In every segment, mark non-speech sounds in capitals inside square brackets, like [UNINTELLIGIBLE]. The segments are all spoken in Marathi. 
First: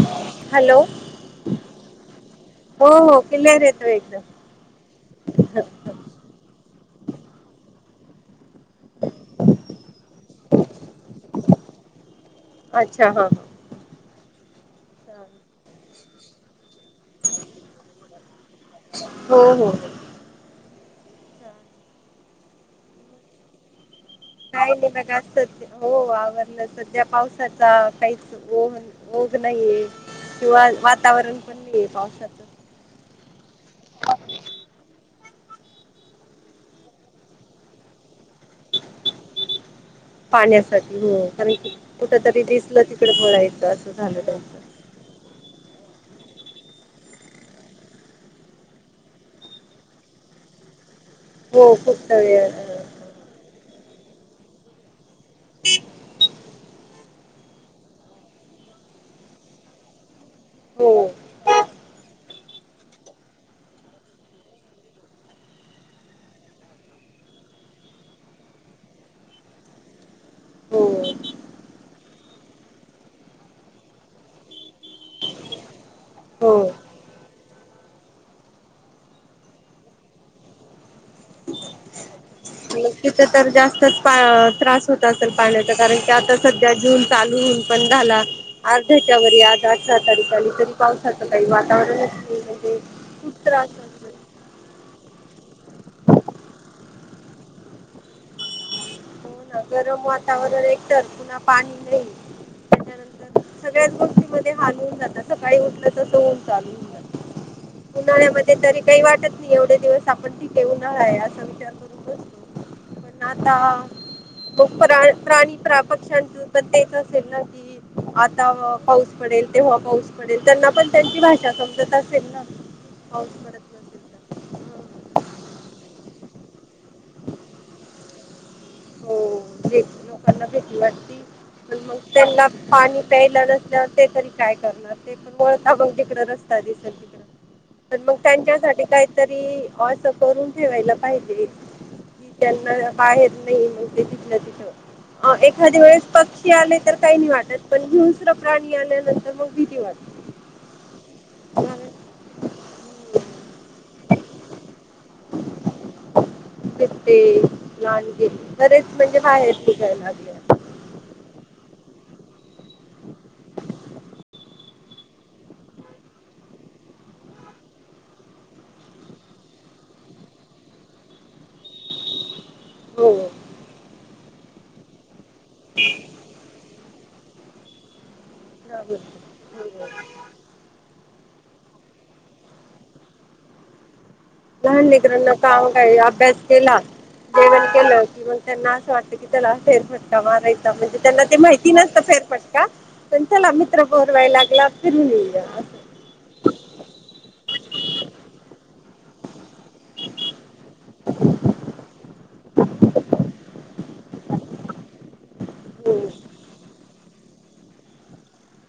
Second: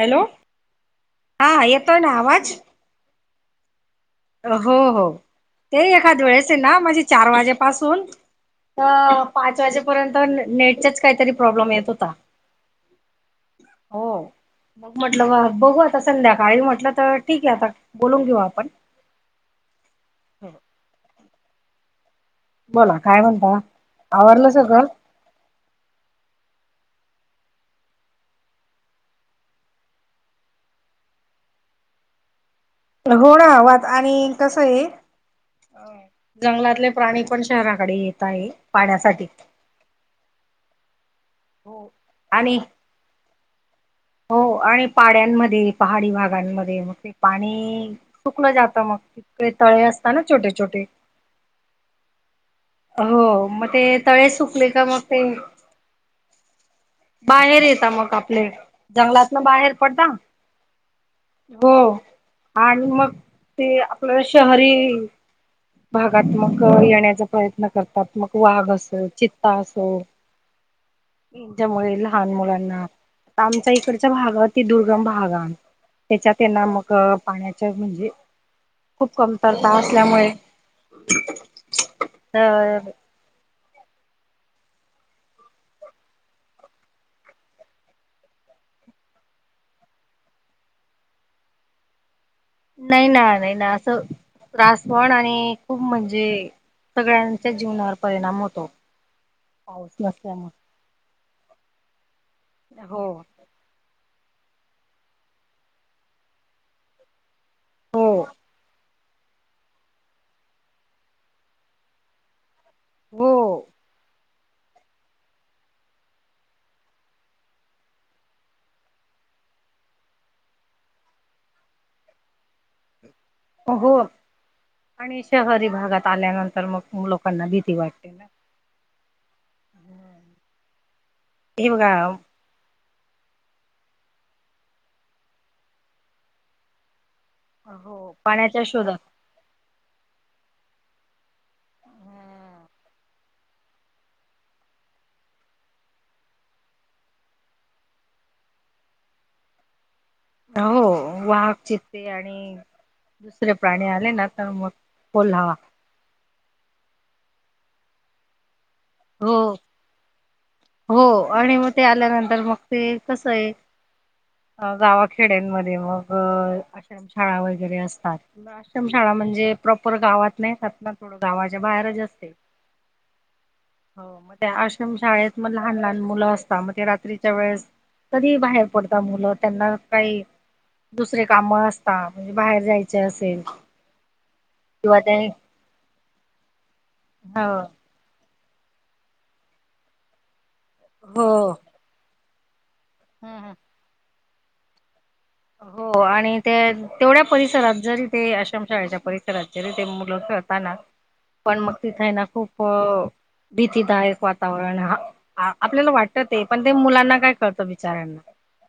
हॅलो हॅलो हा येतोय ना आवाज. हो हो क्लिअर येत हो हो ते एखाद वेळेस आहे ना म्हणजे चार वाजेपासून. अ पाच वाजेपर्यंत नेटच्या काहीतरी प्रॉब्लेम येत होता अच्छा हा हो मग हा म्हटलं बघू आता संध्याकाळी म्हटलं तर ठीक आहे आता बोलून घेऊ आपण. हो हो. बोला काय म्हणता? आवरलं काय सगळं तरी असतात हो आवरलं सगळं. ्या पावसाचा काहीच ओ ओघ नाहीये किंवा वातावरण पण नाहीये पावसाच. हो ना वा आणि कस आहे जंगलातले प्राणी पण शहराकडे येत आहे पाण्यासाठी पाण्यासाठी हो. आणि हो कुठ तरी आणि दिसलं तिकडे बोलायच. हो आणि पाड्यांमध्ये पहाडी भाग. पाड्यामध्ये मग ते पाणी सुकलं जातं मग तिकडे तळे असत ना छोटे छोटे. हो खूप तळे हो मग ते तळे सुकले का मग ते. [INAUDIBLE] बाहेर येत मग आपले. जंगलातन बाहेर पडता हो हो. आणि मग ते आपल शहरी. भागात मग येण्याचा प्रयत्न करतात मग वाघ असो, चित्ता असो. हो यांच्यामुळे ला लहान मुलांना आमच्या इकडच्या भागातील दुर्गम भाग हा. त्याच्यात हे ना हो मग पाण्याच म्हणजे खूप कमतरता असल्यामुळे तर हुं तिच तर जास्त तर पण त्रास होत असल पाण्याचा कारण की आता सध्या जून चालू हुन पण झाला अर्ध्याच्या व आज अठरा तारीख आली तरी पावसाचं काही वातावरणच नई नाही ना नाही ना असं त्रास पण आणि खूप म्हणजे सगळ्यांच्या जीवनावर परिणाम होतो हो पाऊस गरम वातावरण नसल्यामुळे एक तरर - पुन्हा पाणी नाई हो क्ती मध्ये हालवून जातात सकाळी उठलं तन चालून जात हो उन्हाळ्यामध्ये तरी ते वाटत नाही एवढे दिवस आपण ठीके ऊन्हाळाय असा विचार करून बसलो - बनाता हो मग प्रा प्रा प्राणी पक्ष्यांतून पण तेच असेल ना कि आता पाऊस पडेल तेव्हा पाऊस पडेल त्यांना पण त्यांची भाषा समजत असेल ना पडत हो नसेल तर आणि शहरी भागात आल्यानंतर मग लोकांना भीती वाटते ना हो जी लोकांना भीती वाटती हे आणि बघा मग त्यांना पाणी - प्यालं नसल्या ते तरी काय करणार ते पण वळता बग तिकड रस्ता दिसेल तिकड पण हो मग पाण्याच्या त्यांच्यासाठी शोधात काहीतरी - असं करून ठेवायला पाहिजे की ज्यांना आहेत नाही मग ते तिथलं तिथं एखाद्या वेळेस पक्षी आले तर काही नाही वाटत पण दुसरं प्राणी आल्यानंतर मग भिती वाटते हो वाग मला- हम्म. चितते आणि दुसरे प्राणी आले ना तर मग कोल्हा [INAUDIBLE] कती [UNINTELLIGIBLE] बरेच म्हणजे हो बाहेर नीघायला लागले. हो आणि मग ते आल्यानंतर मग ते कसय गावाखेड्यांमध्ये मग आश्रमशाळा वगैरे असतात, आश्रमशाळा म्हणजे प्रॉपर गावात नाहीेतात ना थोडं गावाच्या बाहेरच असते. हो. हो मग त्या आश्रमशाळेत. मग लहान लहान मुलं असतात, मग ते तीच्याच्या वेळेस - कधीही बाहेर बरोबर. पडता मुलं त्यांना हो. काई दुसरे काम असता, म्हणजे बाहेर जायचे असेल. लहान किंवा ते लेकरांला काम काही अभ्यास केला हो जेवण केलं कि - त्यांना असं वाटतं, की त्याला फेर फटका मारायचा - म्हणजे त्यांना हो ते माहिती नसतं फेर - [UNINTELLIGIBLE] चला हम्म मित्र ब [UNINTELLIGIBLE] लागला फिरून येऊ हो आणि ते तेवढ्या परिसरात, जरी ते आश्रमशाळेच्या परिसरात. जरी ते मुल खेळता ना पण मग तीथे ना खूप भीतीदायक वा. वातावरण हा आपल्याला हो वाटत. ते पण ते मुलांना काय कळतं बिचाऱ्याना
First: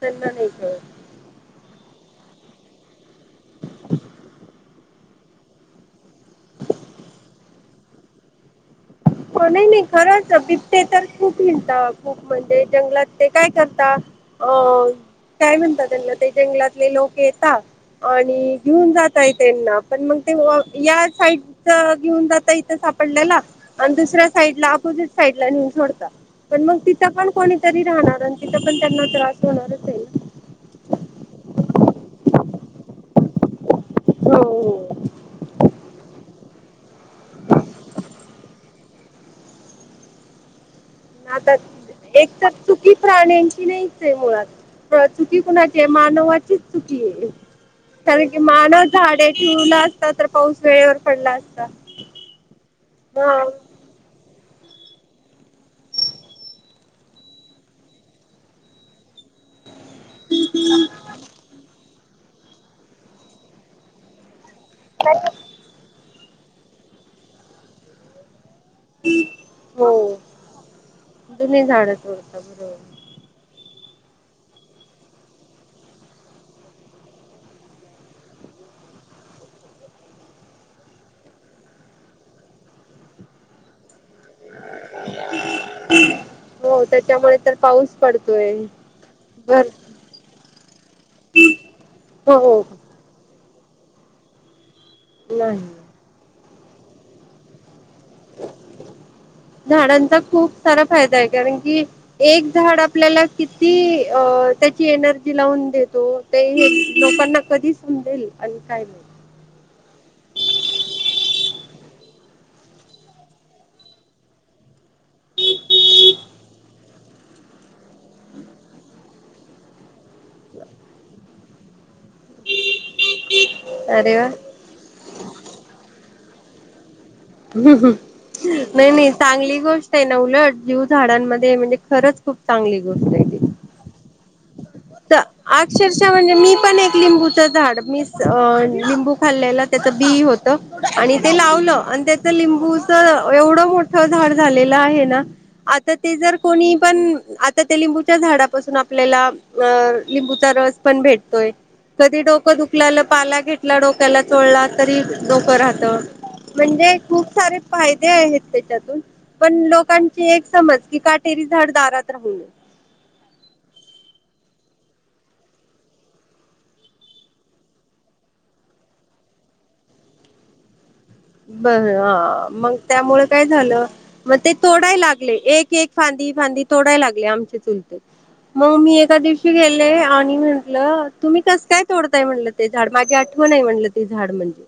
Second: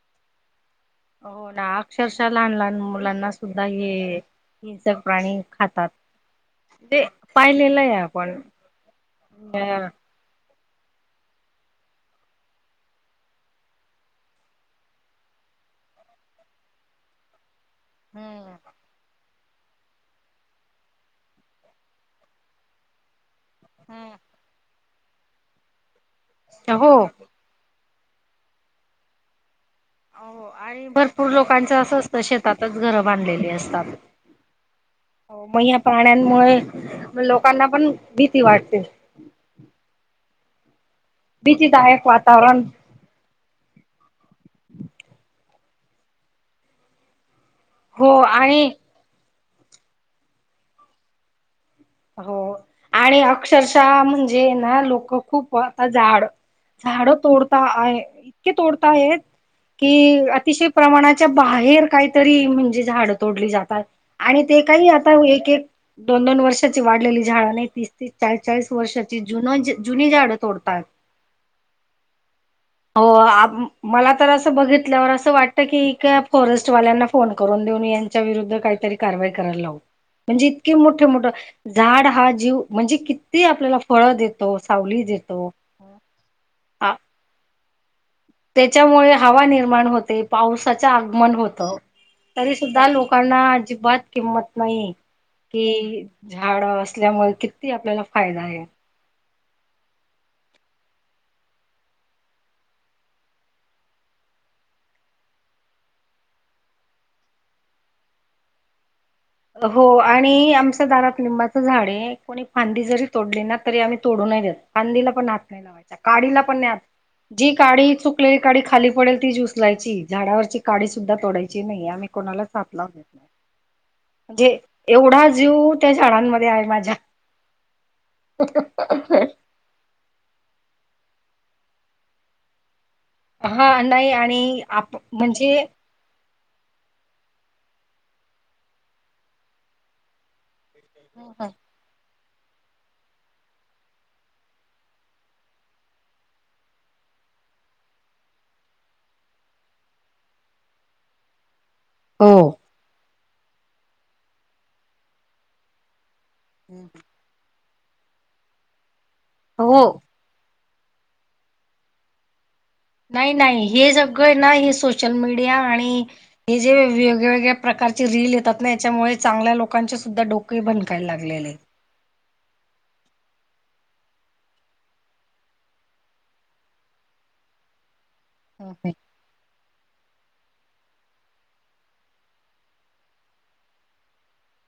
त्यांना नाही कळत. हो ना अक्षरशः लहान लहान मुलांना सुद्धा हे हिंसक प्राणी खातात, तेे पाहिलेलं आहे आपण हो नाही नाही हम्म खरंच ते तर खूप म्हणता खूप म्हणजे जंगलात ते काय करता अ काय म्हणता त्यांना ते जंगलातले लोक येता. आणि घेऊन जातय. त्यांना पण मग ते या साईडच घेऊन जाता इथं सापडल्याला आणि दुसऱ्या हम्म साइड ला अपोजिट साईड ला नेऊन सोडता. पण मग हो तिथ पण कोणीतरी. राहणार तिथ पण त्यांना त्रास होणारच. आहे हो आणि भरपूर लोकांच असं असतं शेतातच घरं बांधलेली असतात. हो मग हो. या प्राण्यांमुळे लोकांना पण भीती वाटते. आता भीतीदायक एक तर वातावरण चुकी प्रान्यांची नाहीच, आहे मुळात चुकी कोणा ते मानवाचीच चुकी आहे. हो अ आणि मानव झाडे जुनाच तर पाऊस वेळेवर पडला असता. हो आणि हा अक्षरशः म्हणजे जे ना लोक खूपता झाड झाड तोडता आहे. इतके तोडता आहेत. कि अतिशय प्रमाणाच्या बाहेर काय तरी म्हणजे झाड तोडली जातात. आणि ते काही आता एक एक दोन दोन वर्ष वाढलेली झाड नाही. तीस तीस चाळी चाळीस वर्षाची जुन जी जुनी हो झाडं तोडतात. जुनी झाडं तोडता बरोबर हो आ मला तर असं बघितल्यावर असं वाटतं. की फॉरेस्टवाल्यांना फोन करून देऊन यांच्या विरुद्ध काहीतरी कारवाई करायला लावू. म्हणजे इतके मोठे मोठं झाड हा जीव म्हणजे किती आपल्याला फळ देतो, सावली देतो, हो त्याच्यामुळे तर पाऊस पडतोय त्याच्यामुळे हवा बर निर्माण होते. पावसाच आगमन होत. तरी हो सुद्धा लोकांना अजबात किंमत नाही. नाही की झाड असल्यामुळे किती आपल्याला फायदा आहे. झाडांचा खूप सारा फायदा आहे कारण कि एक झाड आपल्याला किती अ तेची एनर्जी लावून देतो ते लोकांना कधी समजेल आणि काय नाही. हो आणि आमच्या दारात लिंबाच झाड हे कोणी फांदी जरी तोडली ना तरी आम्ही तोडू नाय देत. फादीला पण हात नाही लावायचा काढिला पण नाही हा जी काढी सुकलेली काडी खाली पडेल तिच उचलायची. झाडावरची काडी सुद्धा तोडायची ची नाही आम्ही कोणालाच हात लावून देत नाही. अरे वा म्हणजे एवढा जीव त्या झाडानंमध्ये आहे माझ्या नाही नाही चांगली गोष्ट आहे ना उलट जीव झाडांमध्ये म्हणजे खरंच खूप चांगली गोष्ट हा नाही आणि आप त् म्हणजे अक्षरश म्हणजे मी पण एक लिंबूच झाड मी लिंबू खालेलं तेच बि हो त आणि ते लावलं आणि ते त लिंबूच एवढं मोठं झाड झालेलं आहे ना आता ते जर कोणी पण आता त्या लिंबूच्या झाडापासून आपल्याला अ लिंबूचा रस पण भेटतोय. कधी हो डोकं दुखल्याल पाला घेतला डोक्याला चोळला तरी डोकं राहतं. म्हणजे खूप सारे फायदे आहेत तेच्यातून पण हो लोकांची एक समज की काटेरी झाड दारात राहू नये. नाही नाही हे सगळं ए ना हे सोशल मीडिया आणि हे जे वेगळवेगळ्या प्रकारचे रील येतात ना याच्यामुळे चांगल्या लोकांचे सुद्धा डोके बन बरं हा. मंग त्यामुळं काय झालं मग ते तोडाय लागले एक एक फांदी फांदी तोडाय लागले आमचे चुलते. मग आहेत. मी एका दिवशी गेले आणि म्ह ल तुम्ही कस काय तोडताय म्हणलं ते झाड माझी आठवण आहे म्हणलं ते झाड म्हणजे.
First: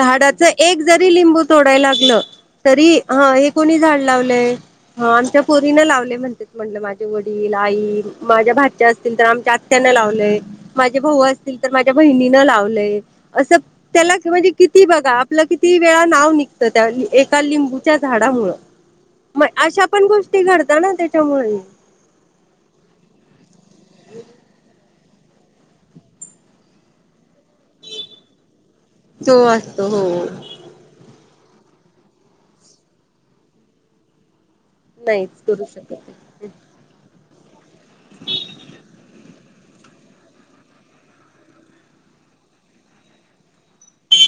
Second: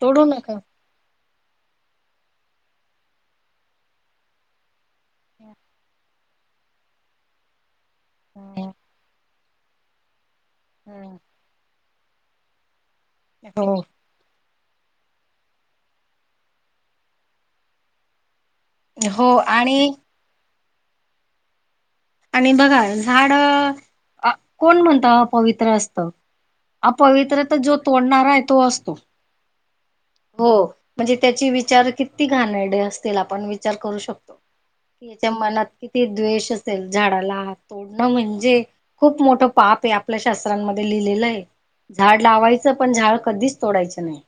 तोडू नका एक जरी लिंबू तोडाय लागलं तरी ह हे कोणी झाड लावलंय? हो आमच्या पोरीन लावले म्हण तेच म्हटलं माझे वडील आई माझ्या हम्म. भाच्या असतील तर आमच्या आत त्यानं लावलंय माझे हम्म. भाऊ असतील तर मा त्या बहिणीनं लावलय असं हो त्याला म्हणजे किती बघा आपलं किती वेळा नाव निघतं त्या एका लिंबूच्या झाडामुळं. हो म अशा आणि पण गोष्टी घड ता ना त्याच्यामुळे आणि बघा रक्त पवित्र असत [INAUDIBLE] ह पवित्र जो तोडणार आहे तो असतो. तो असतो हो हो म्हणजे त्याची विचार किती घाणेरडे असतील आपण विचार करू शकतो. नाहीच याच्या मनात करू किती शकत द्वेष अस झाडाला हा तोडणं म्हणजे खूप मोठं पाप आहे. आपल्या शास्त्रांमध्ये लिहिलेलं आहे. झाड लावायचं पण झाड कधीच तोडायचं नाही.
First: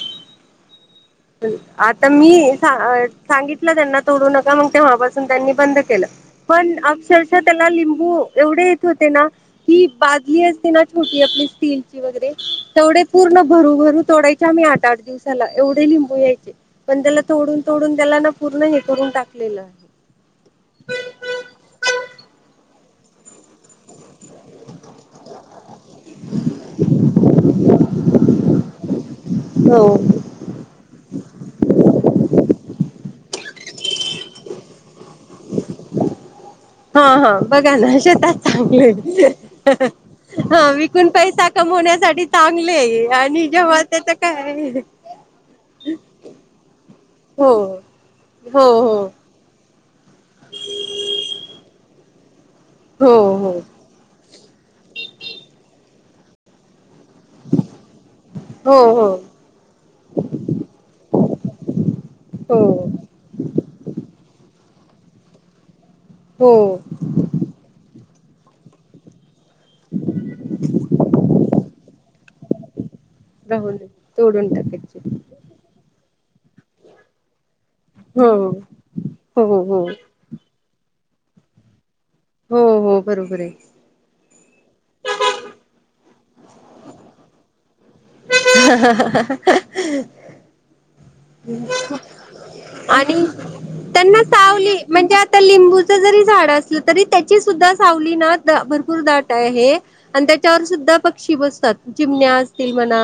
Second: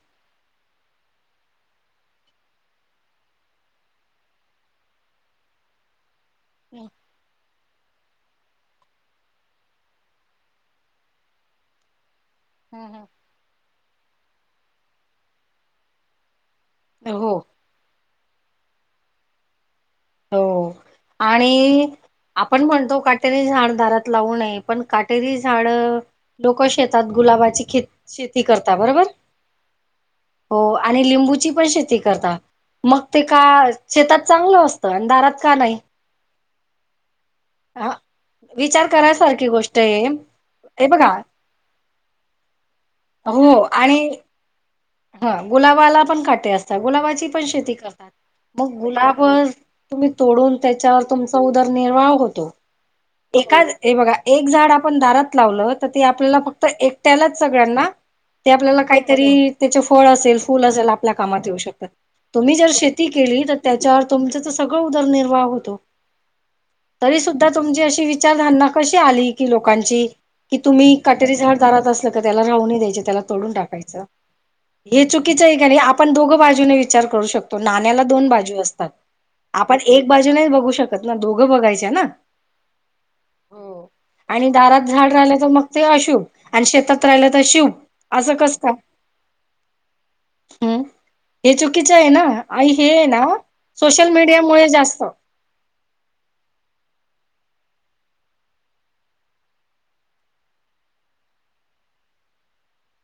आता मी सा अ सांगितलं त्यांना तोडू नका मंग तेव्हापासून त्यांनी बंद केलं. पण हम्म अक्षरशः त्याला लिंबू एवढे येत होते ना की बादली असते ना छोटी आपली स्टीलची वगैरे तेवढे हम्म. पूर्ण भरू भरू तेवढे आ मी आठ आठ दिवसाला एवढे लिबुं होय की. पण त्याला हो तोडून तोडून द्यायला नको? पूर्ण हे करून टाकलेलं आहे. हो आणि आपण म्हण तो काठीने झाडून दारात लावू नये, पण काटेरी झाड लोक शेतात गुलाबाची ख शेती करत बरोबर हो. हो आणि लिंबूची पण शेती करता मग ते का शेतात चांगलं असत सन दारात का नाही? हा हा. बघा हा, ना शेतात विचार चांगले, करायसारखी गोष्ट आहे हा हे विकून बघा पैसा कमवण्यासाठी चांगले आहे. आणि हो जेव्हा आणि त्याच काय आहे हा गुलाबाला पण काटे असतात, गुलाबाची पण हो शेती करतात, हो मग हो गुलाब तुम्ही तोडून त्याच्यावर तुमचा उदरनिर्वाह होत त. हो हो. एकाच हे बघा एक झाड आपण दारात लावलं तर, तेआपल्याला फक्त एक त्यालाच सगळ्यांना ते हो आपल्याला हो काहीतरी फळ असेल, फुल असेल आपल्या कामात येऊ शकतात, तुम्ही जर हो शेती केली त्याच्यावर तुमचं जस सगळं उदरनिर्वाह होतो. हो. तरी सुद्धा तुमची अशी विचारधारणा कशी आली? कि लोकांची कि तुम्ही कटेरी झाड दारात असलं क त्याला राहून द्यायचे त्याला तोडून राहून टाकायचं. तोडून टाकायचे हे चुकीचं आहे का नाही? आपण दोघं बाजूने विचार करू शकतो. तो नाण्याला दोन हो बाजू हो असतात, हो आपण हो एक बाजू नाही बघू शकतो त ना दोघं बघायच्या ना? हो आणि दारात झाड राहिलं तर मग ते अशुभ. आणि शेतात राहिला तर शुभ. असं कस का? [UNINTELLIGIBLE] हे चुकीचं आहे ना आई हे आणि ना सोशल त्यांना मीडियामुळे सावली जास्त म्हणजे आता लिंबूच जरी झाड असलं तरी त्याची सुद्धा सावलीना भरपूर दाट आहे आणि त्याची सुद्धा सावली ना भरपूर दाट आहे आणि त्याच्यावर सुद्धा पक्षी बसतात जिमण्या असतील म्हणा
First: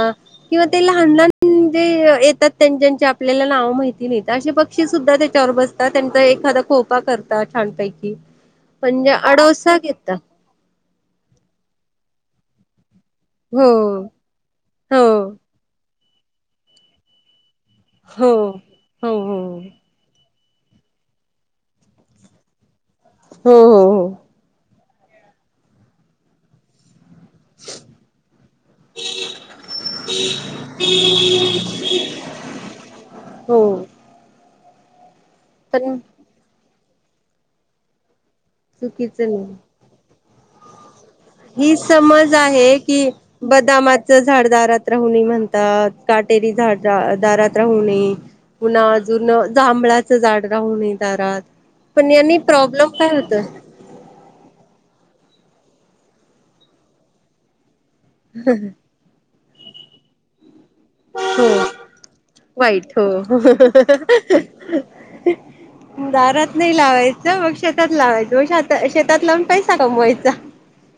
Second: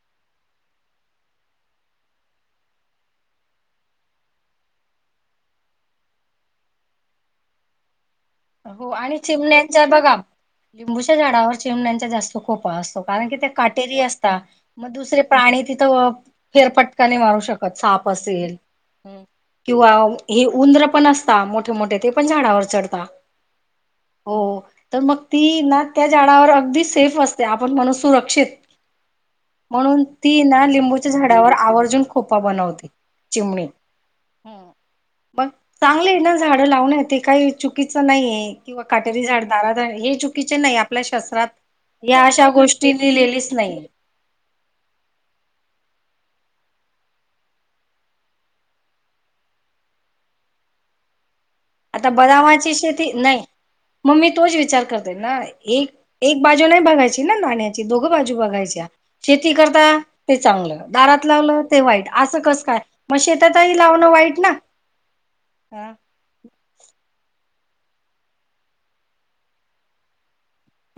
किंवा ते लहान लहान जे येतात त्यांच्या ते आपल्याला नाव माहिती नाहीत असे पक्षी सुद्धा त्याच्यावर बसतात त्यांचा एखादा खोपा करतात छानपैकी हो म्हणजे आणि आडोसा चिमण्यांच्या घेता बघा लिंबूच्या झाडावर चेमण्यांचा जास्त खोपा असतो कारण कि ते हो काटेरी असता मग दुसरे हो प्राणी तिथं फेरफटकाने मारू शकतो साप हो असेल हो हो किंवा हे उंदर पण असता मोठे मोठे ते पण झाडावर चढता हो हो हो तर मग ती ना त्या झाडावर अगदीच सेफ असते आपण म्हणून सुरक्षित म्हणून ती ना लिंबूच्या झाडावर आवर्जून खोपा बनवते चिमणी हो बघ पण चांगले आहे ना झाड लाव ते काही चुकी च नाहीये किंवा चुकीच काटेरी झाड नाही दारात हे चुकीचे नाही आपल्या शास्त्रात हि या समज अशा आहे गोष्टी कि लिहिलेलीच नाही बदामाच झाडदारात राहुणी म्हणतात काटेरी झाड दारात राहू नये पुन्हा अजून जांभळाचं झाड राहू नये दारात तर आता नेहमी बदामाची प्रॉब्लेम काय शेती होत नाही म्मी तोच विचार करते ना एक एक बाजूूनही भाघायची ना नाण्यात दोघं बाजू बघायच्या शेती करता ते चांगलं दारात हो लावलं ते वाईट असं कस काय वाईट मग हो शेतातही लावणं वाईट ना दारात नाही लावायचं मग शेतात लावायचं मग श शेतात ला पण पैसा कमवायचा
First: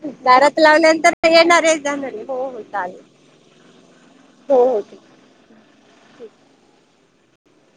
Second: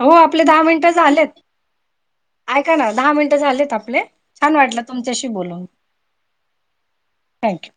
हो आपले दारात दहा मिनिट लावल्यानंतर झालेत येणारे जाणारे हो हो ऐका ना चालेल दहा मिनिट झालेत आपले छान हो वाटल हो तुमच्याशी बोलून [UNINTELLIGIBLE] थँक यू